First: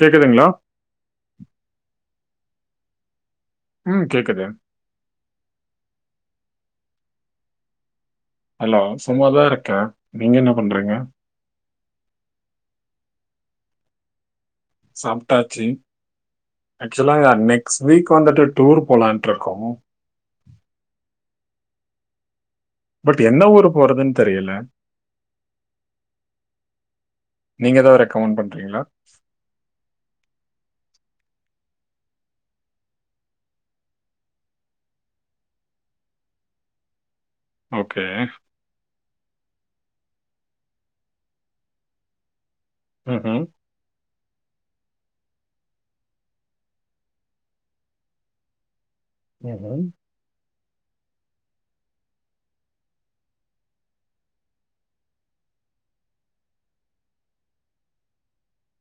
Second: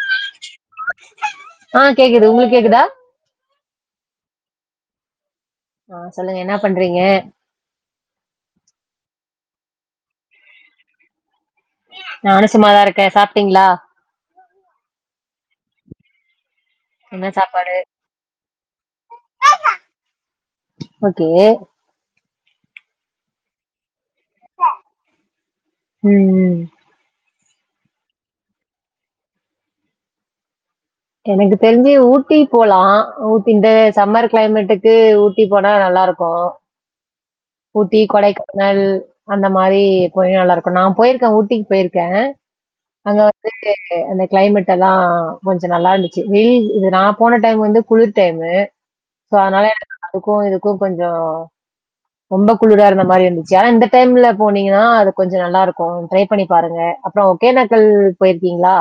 கேக்குதுங்களா ஆ கேக்குது உங்களுக் கேக்குதா ம் கேக்குது ஆ சொல்லுங்க என்னா பண்றிங்க ஹலோ சும்மாதா இருக்கே நீங்க என்ன பண்றிங்க நானு சும்மாதா இருக்கே சாப்ட்டிங்ளா சாப்டாச்சி ஆக்சுவலா என்ன சாப்பாடு நெக்ஸ்ட் வீக் வந்துட்டு டூர் போலான்ட்ருக்கோ ஓகே பட் என்ன ஊரு போறதுன் ம் ம் நீங்க எதோ ரெக்கமெண்ட் பண்றிங்ளா எனக்கு தெரிஞ்சு ஊட்டி போலா ஊ இந்த சம்மர் கிளைமேட்டுக்கு ஊட்டி போனா நல் லாருக்கு ஊட்டி ஓகே கொடைக்கானல் அந்த மாரி கொஞ்ச நல்லாருக்கு நா போயிருக்கே ஊட்டிக்கு போயிருக்கே அங்க ம் வந்து அந்த கிளைமேட் எல்லா கொஞ் ச நல்லாருந்துச்சு வெயில் இது நா போன டைம் வந்து குளிர் டைமு சோ அதனால ம் எனக்கு அதுக்கு இதுக்கு கொஞ்ச ரொம்ப குளுரா இருந்தா மாரி இருந்துச்சு ஆனா இந்த டைம்ல போனிங்கனா அது கொஞ்ச நல்லாருக்கு ட்ரை பண்ணி பாருங்க அப்ற ஒகேனக்கல் போயிருக்கிங்ளா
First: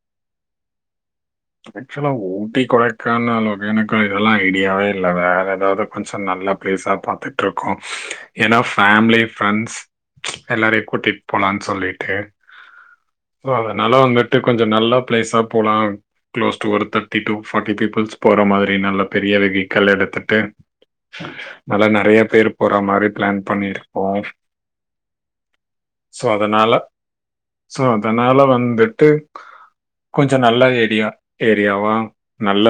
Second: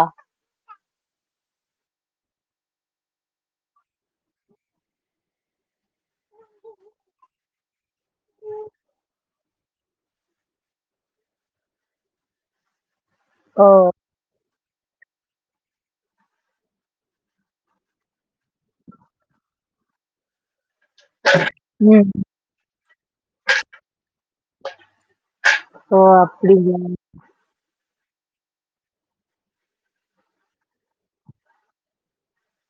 ஆக்சுவலா ஊட்டி கொடைக்கானல் ஒகேனக்கல் இதெலா ஐடியாவே இல்ல வேற எதாது கொஞ்ச நல்ல பிளேஸா பாத்துட்ருக்கோ ஏனா ஃபேமிலி ஃப்ரெண்ட்ஸ் எல்லாரையு கூட்டிட் போலான் சொல்லிட்டு [inaudible] அதனால வந்துட்டு கொஞ்ச நல்லா பிளேஸா போலா க்ளோஸ் டு ஒரு தேர்டி டு ஃபார்ட்டி பீப்புள்ஸ் போற மாதிரி நல்ல பெரிய வெகிக்கில் எடுத்துட்டு நல்லா ம். நறைய பேரு போற மாரி ப்ளான் பண்ணிருக்கோ ஓ அப்டியா சோ அதனால வந்துட்டு கொஞ்ச நல்ல ஏ ரியா ஏரியாவா நல்ல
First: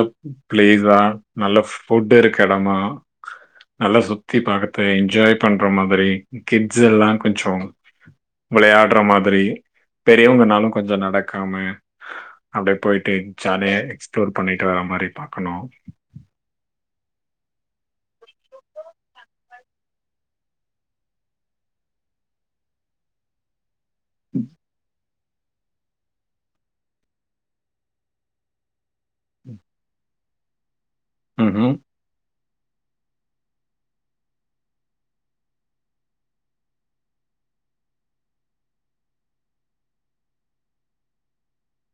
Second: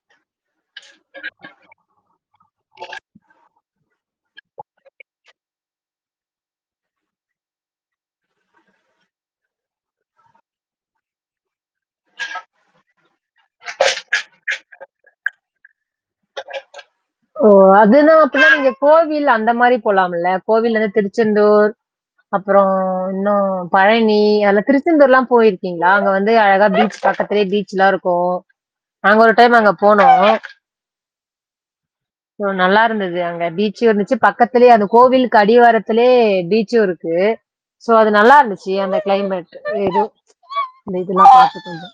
பிளேஸா நல்ல ஃபுட் இருக்க எடமா நல்ல சுத் தி பாத்து என்ஜாய் பண்ற மாதிரி கிட்ஸ் எல்லா கொஞ்ச விளையாடற மாதிரி பெரியவங்கனாலு கொஞ்ச நடக்காம அப்டி போயிட்டு ஜாலியா எக்ஸ்ப்ளோர் பண்ணிட்டு வர மாரி பாக்கணு ஓ அதுனா அப்பின்னா நீங்க கோவில் அந்த மாரி போலாமல்ல கோவில் எதா திருச்செந்தூர் அப்பறொ இன்னு பழனி அதலா திருச்செந்தூர்லா போயிருக்கிங்களா அங்க வந்து அழகா பீச் பக்கத்துலயே பீச் எல்லா இருக்கு நாங்க ஒரு டைம் அங்க போனோ ம் ம் நல்லா இருந்துது அங்க பீச்சு இருந்துச்சு பக்கத்லயே அந்த கோவிலுக்கு அடிவாரத்திலே பீச்சு இருக்கு சோ அது நல்லா இருந்துச்சு அந்த கிளைமேட் ஏது அந்த இதெல்லா பாத்துட் வந்தோ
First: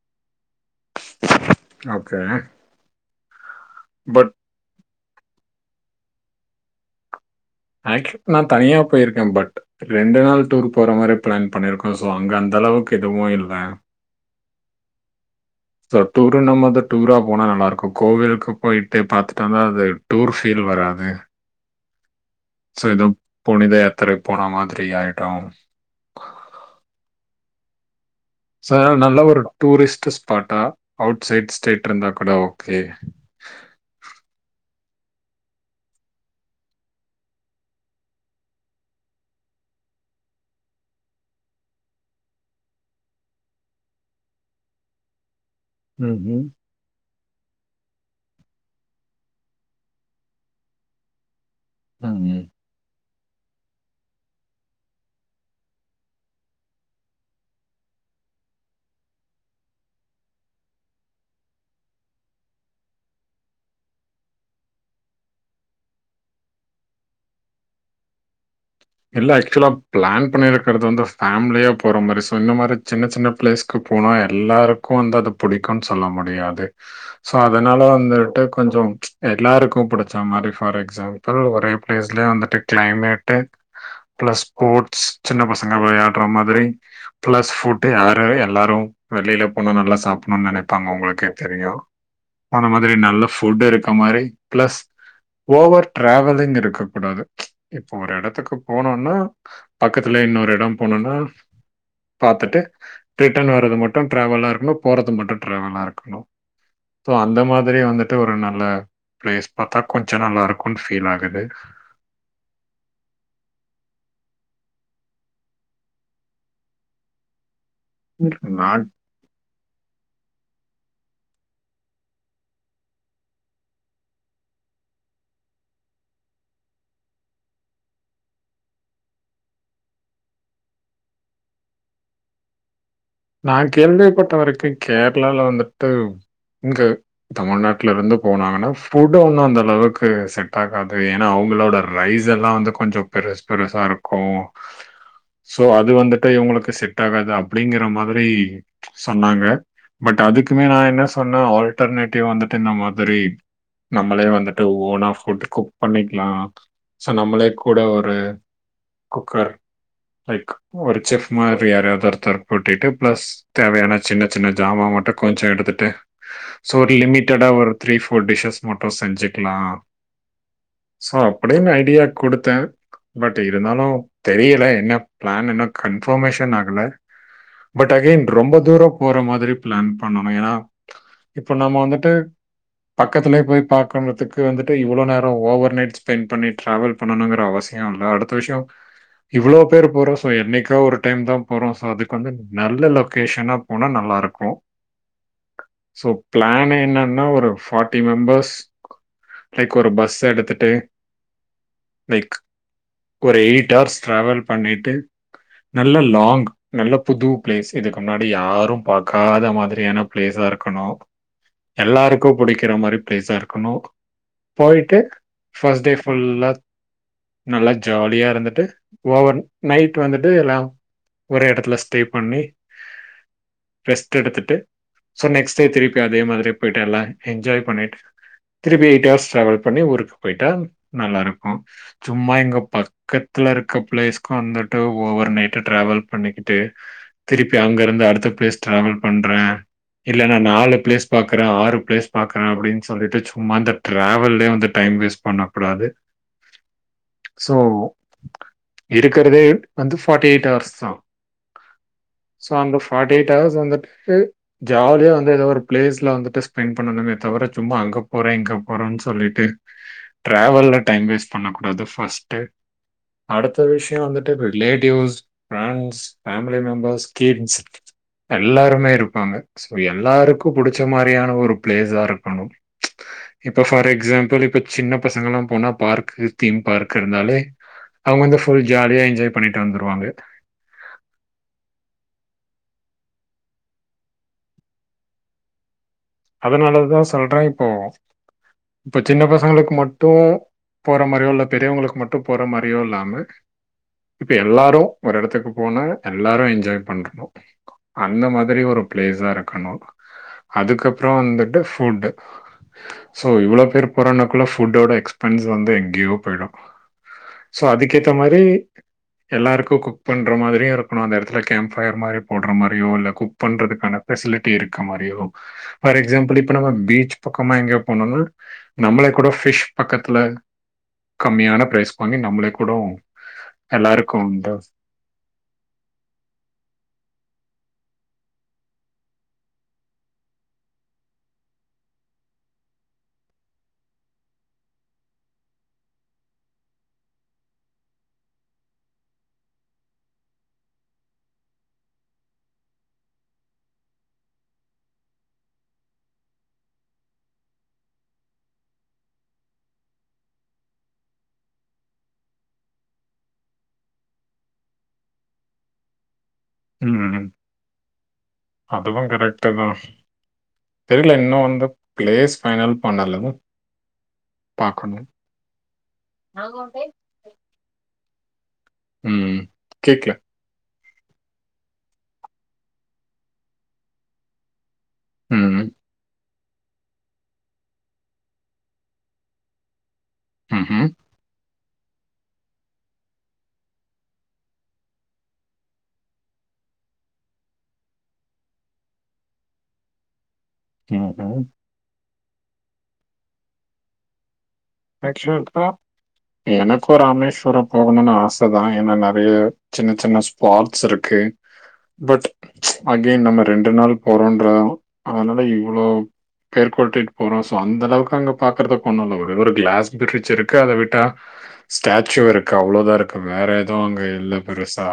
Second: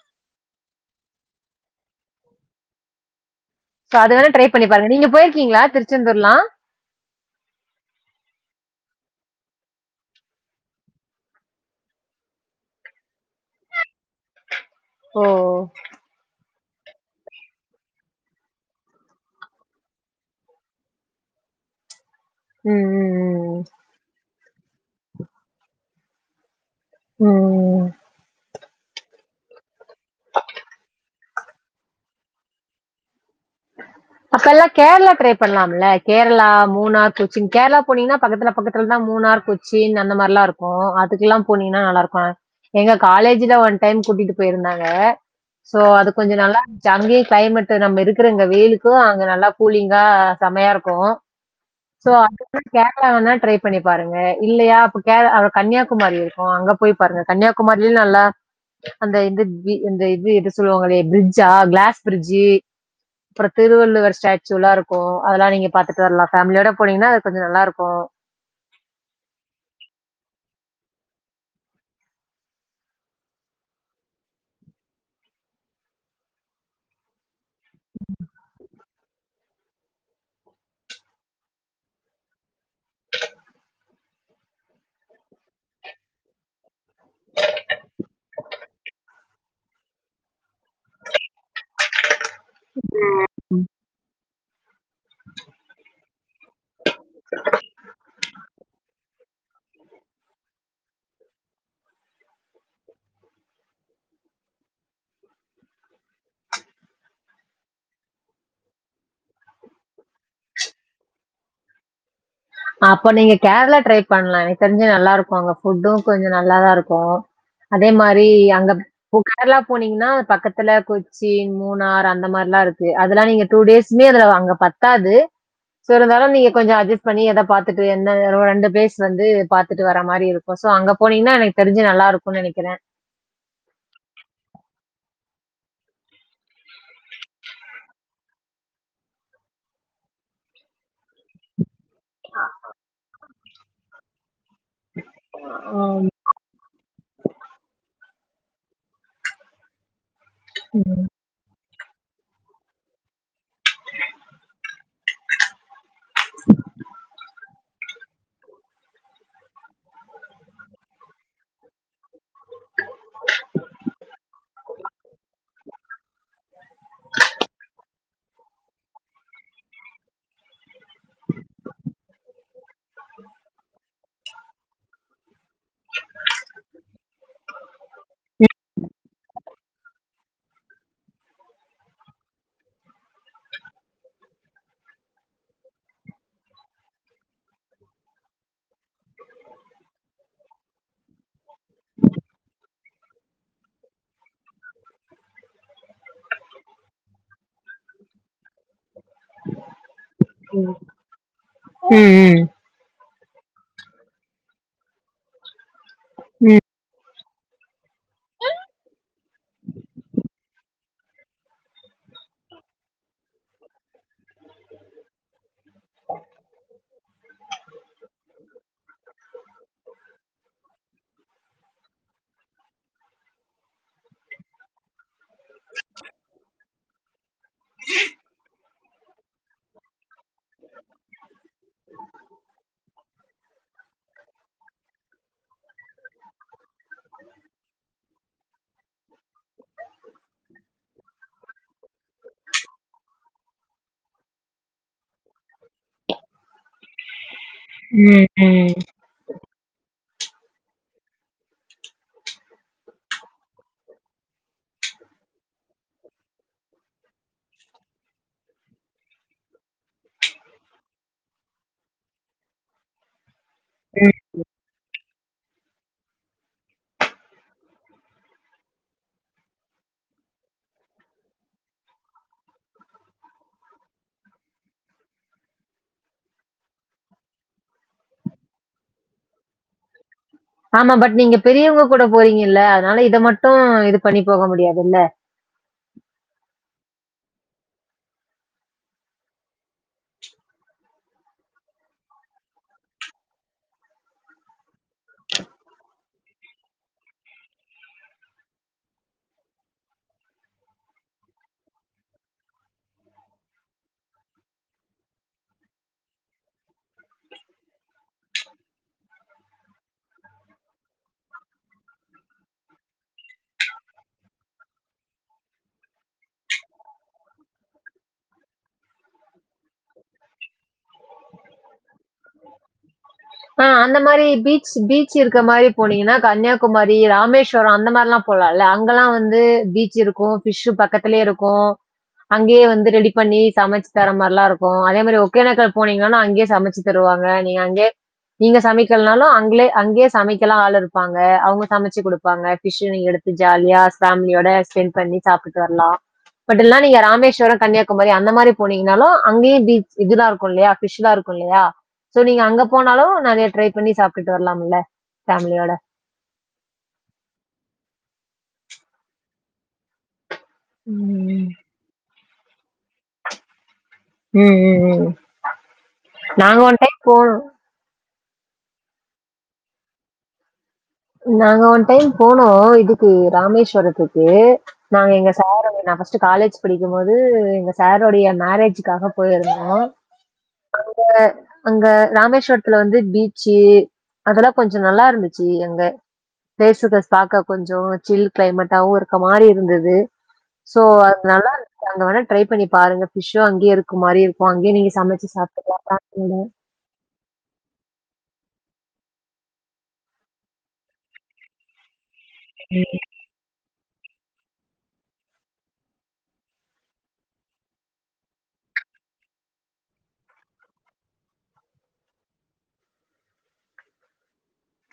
ஓகே சோ அது வேணா பட் ட்ரை பண்ணி பாருங்க நீங்க போயிருக்கிங்ளா திருச்செந்தூர்லா ஆக்சுவலி நா தனியா போயிருக்கே பட் ரெண்டு நாள் டூர் போற மாரி ப்ளான் பண்ணிருக்கோ சோ அங்க அந்த அளவுக்கு எதுவு இல்ல ஓ சோ டூருனம்போது டூரா போனா நல்லாருக்கு கோவிலுக்கு போய்ட்டு பாத்துட்டு வந்தா அது டூர் ஃபீல் வராது ம், சோ எதோ ம், ம். புனித யாத்திரை போனா மாதிரி ஆயிடு ம் சார் நல்ல ஒரு டூரிஸ்ட் ஸ்பாட்டா அவுட் சைட் ஸ்டேட் இருந்தா கூட ஓகே ஆஹ அப்ப எல்லாம் கேரளா ட்ரை பண்ணலாம்லா கேரளா மூணார் கொச்சின் கேரளா போனீங்கனா பக்கத்துல பக்கதுல தான் மூணு மூணார் கொச்சின் அந்த மாரிலாம் இருக்கு அதுக்கெல்லாம் போனீங்கன்னா நல்லா இருக்கு எங்க காலேஜ்ல ஒன் டைம் கூட்டிட்டு போயிருந்தாங்க சோ அது கொஞ்சம் ம்ஹ்ம். நல்லா இருந்துச்சி அங்கேயும் கிளைமேட் நம்ம இருக்கு இருக்குறங்க வெயிலுக்கு அங்க நல்லா கூலிங்கா செமையா இருக்கும் சோ அந்த ம். சைட் கேரளா வேற எதுனா ட்ரை பண்ணி பாருங்க இல்லையா அப்ப கேரளா கன்னியாகுமரி இருக்கும் அங்க போய் பாருங்க கன்னியாகுமரி நல்ல அந்த எ இது எத சொல்லுவாங்களே பிரிட்ஜா கிளாஸ் பிரிட்ஜு அப்புறம் திருவள்ளுவர் ஸ்டாச்சு நல்லா இருக்கும் அதெல்லாம் நீங்க பாத்துட்டு வரலாம் ஃபேமிலியோட போனீங்கன்னா அது கொஞ்சம் நல்லா இருக்கும் இல்ல ஆக்சுவலா பிளான் பண்ணிருக்குறது வந்து ஃமிலியா போற மாரி சோ இந்த மாரி சின்ன சின்ன பிளேஸ்கு போனா எல்லாருக்கும் வந்து அது புடிக்கும்ன்னு சொல்ல முடியாது சோ அதனால வந்துட்டு கொஞ்சம் எல்லாருக்கும் புடிச்ச மாரி ஃபார் எக்ஸாம்பிள் ஒரே பிளேஸ்லயே வந்துட்டு கிளைமேட்டு் [inaudible] ப்ளஸ் ஸ்போர்ட்ஸ் சின்ன பசங்க விளையாடுற மாதிரி பிளஸ் ஃபுட்டு் அதுவே எல்லாரும் வெளியில போனா நல்லா சாப்புடணும்னு நினப் இருப்பாங்க உங்களுக்கே தெரியும் அந்த மாதிரி நல்ல ஃபுட் இருக்க மாதிரி பிளஸ் ஓவர் டிராவலிங் இருக்க கூடாது இப்போ ஒரு இடத்துக்கு போனா பக்கத்துலே இன்னொரு எடம் போனும்ன்னா பாத்துட்டு ரிட்டன் வர்றது மட்டும் டிரவலா இருக்கணு போறது மட்டும் டிரவலா இருக்கணும் சோ அந்த மாதிரி வந்துட்டு ஒரு நல்ல பிளேஸ் பாத்தா கொஞ்சம் நல்லா இருக்கும்ன்னு ஃபீல் ஆகுது அப்ப நீங்க கேரளா ட்ரை பண்ணலாம் எனக்கு தெரிஞ்சி நல்லா இருக்கும் அங்க ஃபுட்டும் கொஞ்சம் நல்லாதான் இருக்கும் அதே மாதிரி அங்க நான் பூக்க கேர்ளா போனீங்கன்னா பக்கத்துல கொச்சி மூணார் அந்த மார்லாம் இருக்கு அதெல்லாம் நீங்க டூ டேஸ்மே அது அங்க பத்தாது சோ ஒரு தடவ நீங்க கொஞ்சம் அட்ஜ் பண்ணி அத பாத்தட்டு என்ன அங்க ரெண்டு பேஸ் வந்து பாத்துட்டு வர மாரி இருக்கும் சோ அங்க போனீங்னா எனக்கு தெரிஞ்சு நல்லா இருக்கும் நனை னிக்குறேன் நான் கேள்விப்பட்ட வரைக்கு கேரளால வந்துட்டு இங்க தமிழ்நாட்டுல இருந்து போனாங்கனா ஃபுட் ஒன்னு அந்த அளவுக்கு செட் ஆகாது ஏன்னா அவங்களோட ரைஸ் எல்லாம் வந்து கொஞ்சம் பெருஸ் பெருசா இருக்கும் சோ ஆ. அது வந்துட்டு இவங்களுக்கு செட் ஆகாது அப்படிங்கற மாரி ரி சொன்னாங்க பட் அதுக்குமே நான் என்ன சொன்ன ஆல் டர்னேட்டிவ்வா வந்துட்டு இந்த மாதிரி நம்மளே வந்துட்டு ஓனா ஃபுட் கொ பண்ணிக்கலாம் சோ நம்மளே கூட ஒரு குக்கர் லைக் ஒரு செஃப் மாரி யாறயாது ஒருதர கூட்டிட்டு ப்ளஸ் தேவையான சின்ன சின்ன ஜாமான் மட்டும் கொஞ்சம் எடுத்துட்டு சோ ஒரு லிமிட்டடா ஒரு த்ரீ ஃப்ல் டிஷஸ் மட்டு செஞ்சுக்கலா [inaudible] சோ அப்டினு ஐடியா குடுத்த பட் இருந்தாலும் தெரியல என்ன பிளன்னு கன்ஃபர்ம்மேஷன் ஆகல பட் அகென் ரொம்ப தூரம் போற மாரி பிளன் பண்ணணும் ஏன்னா இப்ப நம்ம வந்துட்டு பக்கத்துலயே போய் பாக்கனுதுக்கு வந்துட்டு இவ்ளோ நேரம் ஓவர் நைட் ஸ்பெண்ட் பண்ணி டிராவல் பண்ணணுங்குற அவஸ் ஷம் இல்ல அடுத்த விஷயம் இவ்ளோ பேர் போறோம் சோ என்னைக்கா ஒரு டைம் தான் போறோ அதுக்கு வந்து நல்ல லொகேஷனா போனா நல்லா இருக்கும் சோ ப்ளான் என்னன்னா ஒரு ஃபார்ட்டி மெம்பர்ஸ் லைக் ஒரு பஸ் எடுத்துட்டு ம். லைக் ம். ஒரு எயிட் ஹார்ஸ் ட்ராவல் பண்ணிட்டு நல்ல லாங் ம், நல்ல புது ப்ளேஸ் இதுக்கு முன்னாடி யாரு பாக்காத மாதிரியான ப்ளேஸா இருக்கணு எல்லாருக்கு புடிக்கிற மாரி ப்ளேஸா இருக்கணு போய்ட்டு ஃபஸ் டே ஃபுல்லா நல்லா ஜாலியா இருந்துட்டு ஓவர் நைட் வந்துட்டு எல்லா ஒரே எடத்துல ஸ் டே பண்ணி ரெஸ்ட் எடுத்துட்டு சோ நெக்ஸ்ட் டே திருப்பி அதே மாதிரி போய்ட்டு எல்லா என்ஜாய் பண்ணிட்டு திருப்பி எயிட் ஹர்ஸ் ட்ராவல் பண்ணி ஊருக் போய்ட்டா நல்லாருக் கு சும்மா இங்க பக் கத்துல இருக்க ப்ளேஸ்க்கு வந்துட்டு ஓவர் நைட்டு ட்ராவல் பண்ணிக்கிட்டு திருப்பி அங்க இருந்து அடுத்த ப்ளேஸ் டிராவல் பண்றே இல்லனா நாலு ப்ளேஸ் பாக்கறே ஆறு ப்ளேஸ் பாக்கறே அப்டின் சொல்லிட்டு சும்மா இந்த ட்ராவல்லே வந்து டைம் டைம் வேஸ் பண்ணக்கூடாது சோ ம், ம், இருக்கறதே வந்து ஃபாட்டி எயிட் ஹார்ஸ் தா சோ அந்த ஃபாட்டி எயிட் ஹவர்ஸ் வந்துட்டு ஜாலியா வந்து எதோ ஒரு ப்ளேஸ்ல வந்துட்டு ஸ்பெண் பண்ணணுமே இத வேற சும்மா அங்க போறே இங்க போறேன் சொல்லிட்டு ட்ரவல்ல டைம் வேஸ்‌ பண்ண கூடாது ஃபஸ்ட்டு அடுத்த விஷயோ ம். வந்துட்டு இப் relatives friends family members kids எல்லாருமே இருப்பாங்க சோ எல்லாருக்கு புடிச்ச மாரியான ஒரு ப்ளேஸா இருக்கணு இப்ப ஃபார் எக்ஸாம்பிள் இப்ப சின்ன பசங்கல்லா போனா பார்க் தீம் பார்க் இருந்தாலே அவுங்க வந்து ஃபுல் ஜாலியா என்ஜாய் பண்ணிட்டு வந்துருவாங்க ஆமா பட் நீங்க பெரியவுங்க கூட போறீங்கெல்ல அதனால இத மட்டு இது பண்ணி போக முடியாதுல்ல அதனாலதா சொல்றே இப்போ இப்ப சின்ன பசங்களுக்கு மட்டு போற மாரியோ இல்ல பெரியவங்களுக்கு மட்டு போற மாரியோ இல்லாம இப்ப எல்லாரு ஒரு எடத்துக்கு போனா எல்லாரு என்ஜாய் பண்றணு அந்த மாதிரி ஒரு ப்ளேஸா இருக்கணு அதுக்கப்றோ வந்துட்டு ஃபுட்டு சோ இவ்ளோ பேரு போறோனாக்குள்ள ஃபுட்டோட எக்ஸ்பென்ஸ் வந்து எங்க்யோ போயிடு சோ அதுக்கேத்த மாரி எல்லாருக்கு குக் பண்ற மாதிரியு இருக்கணு அந்த எடத்துல கேம்ப் ஃபயர் மாரி போட்ற மாரியோ இல்ல குக் பண்றதுக்கான ஃபெசிலிட்டி இருக்க மாரியோ ஃபார் எக்ஸாம்பிள் இப்ப நம்ம பீச் பக்கமா எங்கயோ போனோனா நம்மள கூட ஃபிஷ் பக்கத்துல கம்மியான ப்ரைஸ்க் பண்ணி நம்மளே கூடோ அ அந்த மாரி பீச்சு பீச் இருக்குற மாரி போனீங்கனா கன்னியாகுமாரி ராமேஷ் வறோ அந்த மாரிலா போலால அங்கெல்லா வந்து பீச் இருக்கு ஃபிஷ்ஷு பக்கத்துலே இருக்கு அங்கேயே வந்து ரெடி பண்ணி சமச் தர மார்லாருக்கு அதே மாரி ஒகேனக்கல் போனீங்கனா அங்க்யே சமச்சு தரு வாங்க நீங்க அங்கே நீங்க சமைக்கல்னாலு அங்கிலே அங்க்யே சமைக்கலா ஆள் இருப்பாங்க அவுங்க சமச்சு குடுப்பாங்க ஃபிஷ்ஷு நீங் எடு த்து ஜாலியா ஃபேமிலியோட ஸ்பெண் பண்ணி சாப்ட்டுட் வர்லா பட் இல்னா நீங்க ராமேஸ்வரோ கன்னியாகுமரி அந்த மாரி போனீங்கனாலு அங்கயு பீச் இதுல்லா இருக்கு இல்லியா ஃபிஷ் லா இரு க்கு இல்லையா சோ நீங்க அங்கப் போனாலு நெறைய ட்ரை பண்ணி சாப்டுட்டு வரலாம்ல ஃபேமிலியோட ம் ம் ம் அதுவு கரெக்ட்டு தா தெரில இன்னு வந்து ப்ளேஸ் ஃபைனல் பண்ணல. ம் ம் ம் பாக்கணும். ம் நாங்க ஒன் டைம் போனோ ம் ம் கேக்ல நாங்க ஒன் டைம் போனோ இதுக்கு ராமேஸ்வரத்துக்கு நாங்க எங்க ம். சாரோ [unintelligible] நா ஃபஸ்ட்டு காலேஜ் படிக்கு போது எங்க சாரோடய மேரேஜுக்காக போயிருந்தோ ம்‌ ம் அங்க ராமேஸ்வரத்துல வந்து பீச்சி அதெல்லா கொஞ்சோ நல்லாருந்துச்சி அங்க பேசுத சாக்கா கொஞ்சோ‌ சில் கிளைமேட்டாவு இருக்க மாரி இருந்தது சோ அது ம்ஹ்ம். நல்லாருக்கு அதனால ட்ரை பண்ணி பாருங்க ஃபிஷ்ஷு அங்கியே இருக்க மாரி இருக் எனக்கு ராமேஸ்வரோ போகணுன்னு ஆஸ் இப்ப தா ஏன்னா நெறைய சின்ன சின்ன ஸ்பாட்ஸ் இருக்கு பட் அகெய்ன் நம்ம ரெண்டு நாள் போறோன்ற அதனால இவ்ளோ பேர் கூட்டிட்டு போறோ சோ அந்த அளவுக்கு அங்க பாக்குறதுக்கு ஒண்ணுல்ல ஒரே ஒரு கிளாஸ் பிரிட்ஜ் இருக்கு அத விட்டா ஸ்டாச்சூ இருக்கு அவ்ளோதா இருக்கு வேற எதவு அங்க இல்ல பெருசா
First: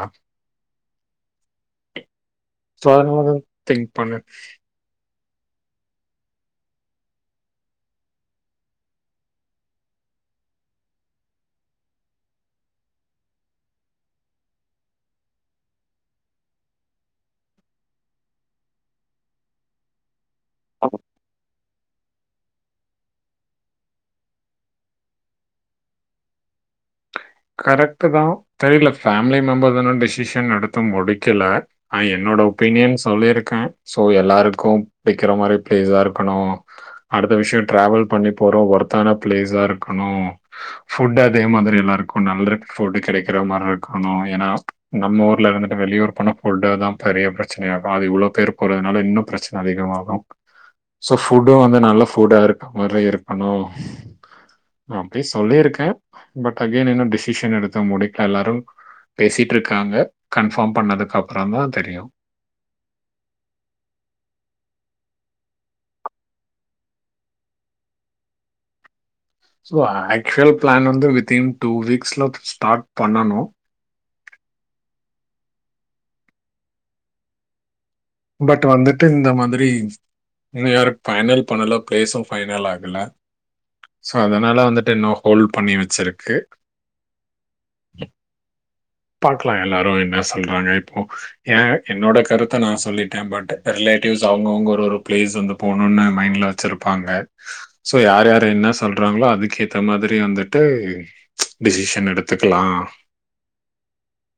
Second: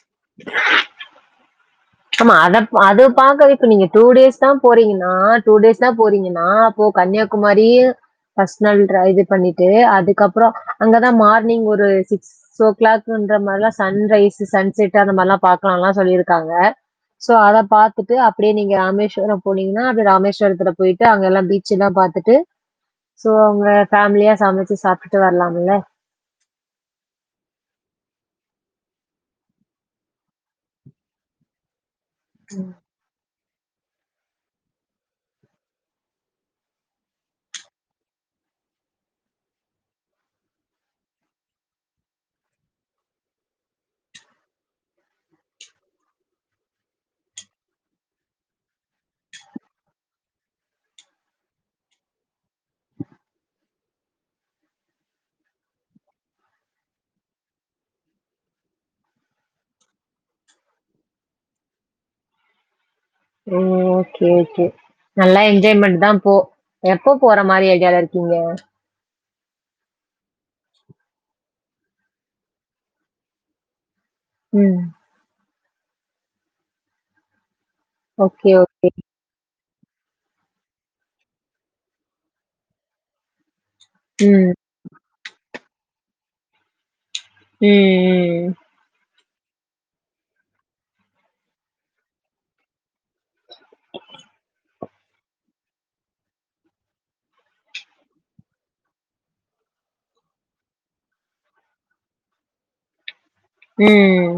ஆமா அதப் ஸோ அத அதனால தான் பாக்கதுக்கு நீங்க திங்க் டூ பண்ணேன். டேஸ் தா போறீங்கன்னா டூ டேஸ் தா போறீங்கன்னா அப்போ கன்னியாகுமாரி ஃபர்ஸ்ட் நாள் டிரைவ் பண்ணிட்டு அதுக்கப்புறோ அங்கதா மார்னிங் ஒரு சிக்ஸ் ஓ கிளாக்கு குன்ற மாரில்லா சன் ரைஸ் சன் செட் அந்த மாரில்லா பாக்கலால்லா சொல்லிருக்காங்க சொல்லியிருக்காங்க சோ அத பாத்துட்டு அப்டியே நீங்க ராமேஸ்வரம் போனீங்கன்னா அப்டி ராமேஸ்வரத்துல போயிட்டு அங்கல்லா பீச் சில்லா பாத்துட்டு சோ அவுங்க ஃபேமிலியா சமச்சி சாப்ட்டுட்டு வரலாம்ல கரெக்ட்டு தா தெரில ஃபேம்லி மெம்பர் இன்னு டிசிஷன் எடுத்து முடிக்கல அ என்னோட ஒபீனியன் சொல்லிருக் கு சோ எல்லாருக்கு பிடிக்கிற மாரி பிளேஸாருக்கணு அடுத்த விஷயோ டிராவல் பண்ணி போ றோ ஒர்த்தான பிளேஸாருக்கணு ஃபுட்டு அதே மாதிரி எல்லாருக் கு நல்ல ஃபுட்டு கெடைக்கிற மாரிருக்கணு ஏன்னா நம்ம ஊர்ல இருந்துட்டு வெளியூர் போனா ஃபுட்டதா பெரிய பிரச்னையாகு அது இவ்ளோ பேரு போறதுனால இன்னு பிரச்சன அதிகமாகு சோ ஃபுட்டு வந்து நல்ல ஃபுட்டா இருக்க மாரி இருக்கணு நா போய் சொல்லியிருக்க பட் அகேய்ன் இன்னு டிசிஷன் எடுத்து முடிக்கல எல்லாரு பேசிட்ருக்காங்க கன்ஃபார்ம் பண்ணதுக்கு அப்புறந்தா தெரியு அ ஓகே ஓகே நல்லா என்ஜாய்மெண்ட் தா போ எப்ப போற மாரி ஐடியால இருக்கீங்க சும்மா ஆக்சுவல் பிளான் வந்து வித்தின் டூ வீக்ஸ்ல ஸ்டார்ட் பண்ணனு ம் ஓகே, பட் ஓகே. வந்துட்டு இந்த மாதிரி நீ வேற ஃபைனல் பண்ணல பிளேஸு ஃபைனல் ஆகல சோ ம். அதனால வந்துட்டு இன்னோ ஹோல் பண்ணி வெச்சிருக்கு ம் ம்‌ ம் பாக்லா எல்லாரு என்ன சொல்றாங்க இப்போ எ என்னோட கருத்தோ நா சொல்லிட்ட பட்டு ரிலேட்டிவ்ஸ் அவுங்கவுங்க ஒரு ஒரு பிளேஸ் வந்து போணுன்னு மைண்ட்ல வெச்சிருப்பாங்க சோ யார் யாரு என்ன சொல்றாங்ளோ அதுக்கேத்தா மாதிர் ரி வந்துட்டு டிசிஷன் எடுத்துக்கலா ம்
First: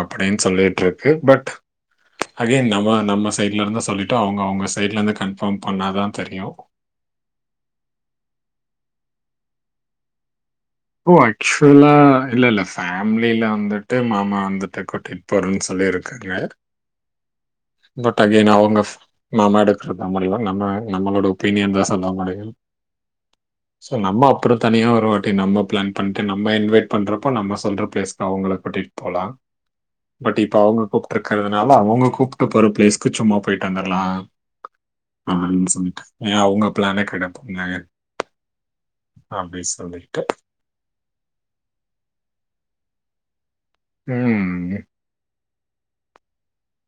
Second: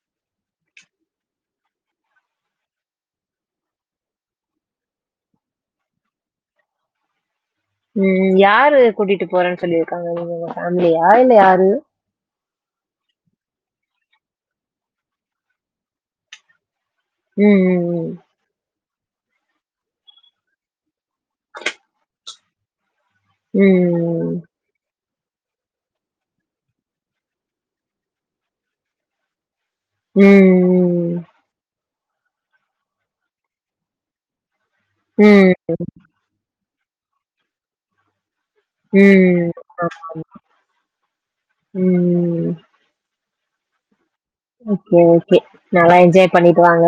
அப்படின் சொல்லிட்ருக்கு பட்டு அகேய்ன் நம்ம நம்ம சைட்லருந்தோ சொல்லிட்டோ அவுங்க அவுங்க சைட்லருந்து கன்ஃபார்ம் பண்ணாதா தெரியு ம் யாரு கூட்டிட்டு போறேன் சொல்லிருக்காங்க இவுங்கள ஒ ஆக்சுவலா இல்லல்ல ஃபேம்லில வந்துட்டு மாமா வந்துட்டு கூட்டிட் போறன் சொல்லிருக்காங்க ம், ம், பட் அகெய்ன் அவுங்க மாமா எடுக்கறதா முடிவு நம்ம நம்மளோட ஒப்பீனியன் தா சொல்ல முடியு சோ நம்ம ம். அப்புறோ தனியா ஒருவாட் டி நம்ம பிளான் பண்ட்டு நம்ம இன்வைட் பண்றப்போ நம்ம சொல்ற பிளேஸ்கு அவுங்கள கூட்டிட் போலா பட்டு இப்ப அவுங்க ம், கூப்ட்டுருக்கறதுனால அவுங்க கூப்புட் டு போற ப்ளேஸ்க்கு சும்மா போயிட்டு வந்தற்லா ம், ம். ம், அப்டின் சொல்லிட்ட எ அவுங்க ப்ளான [unintelligible] ம் ம ஆமா ஆமா ம் ம் ம் ஓகே ஓகே நல்லா என்ஜாய் பண்ணிட்டு வாங்க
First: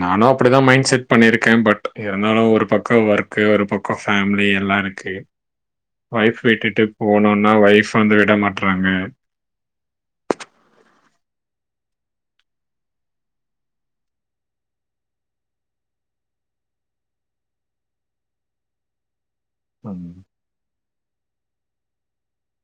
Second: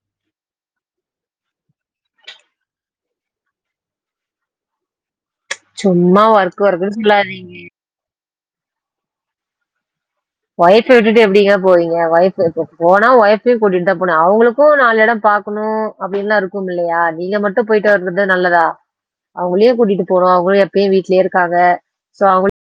நானு அப்படிதா மைண்ட் செட் பண்ணிருக்கே பட் இருந்தாலு ஒரு பக்க ஒர்க் ஒரு பக்கோ ஃபேமிலி எல்லா இருக்கு சும்மா ஒய்ஃப் ஒர்க் விட்டுட்டு ஒர்க்ன்னு போனோனா சொல்லாதீங்க. ஒயஃப் வந்து விட மாட் ட்றாங்க ஒய்ஃப விட்டுட்டு எப்டிங்க போவீங்க ஒய்ஃப் போனா ஒய்ஃபையு கூட்டிட்டுதா போனு அவுங்களுக்கு நாலு எடோ பா பாக்கணு அப்டின்ல்லா இருக்கு இல்லையா நீங்க மட்டு போயிட்டு வந்தரது நல்லதா அவுங்களயு கூட்டிட்டு போனு அவுங்களு எப்பயு வீட்லயே இருக்காங்க சோ அவுங்க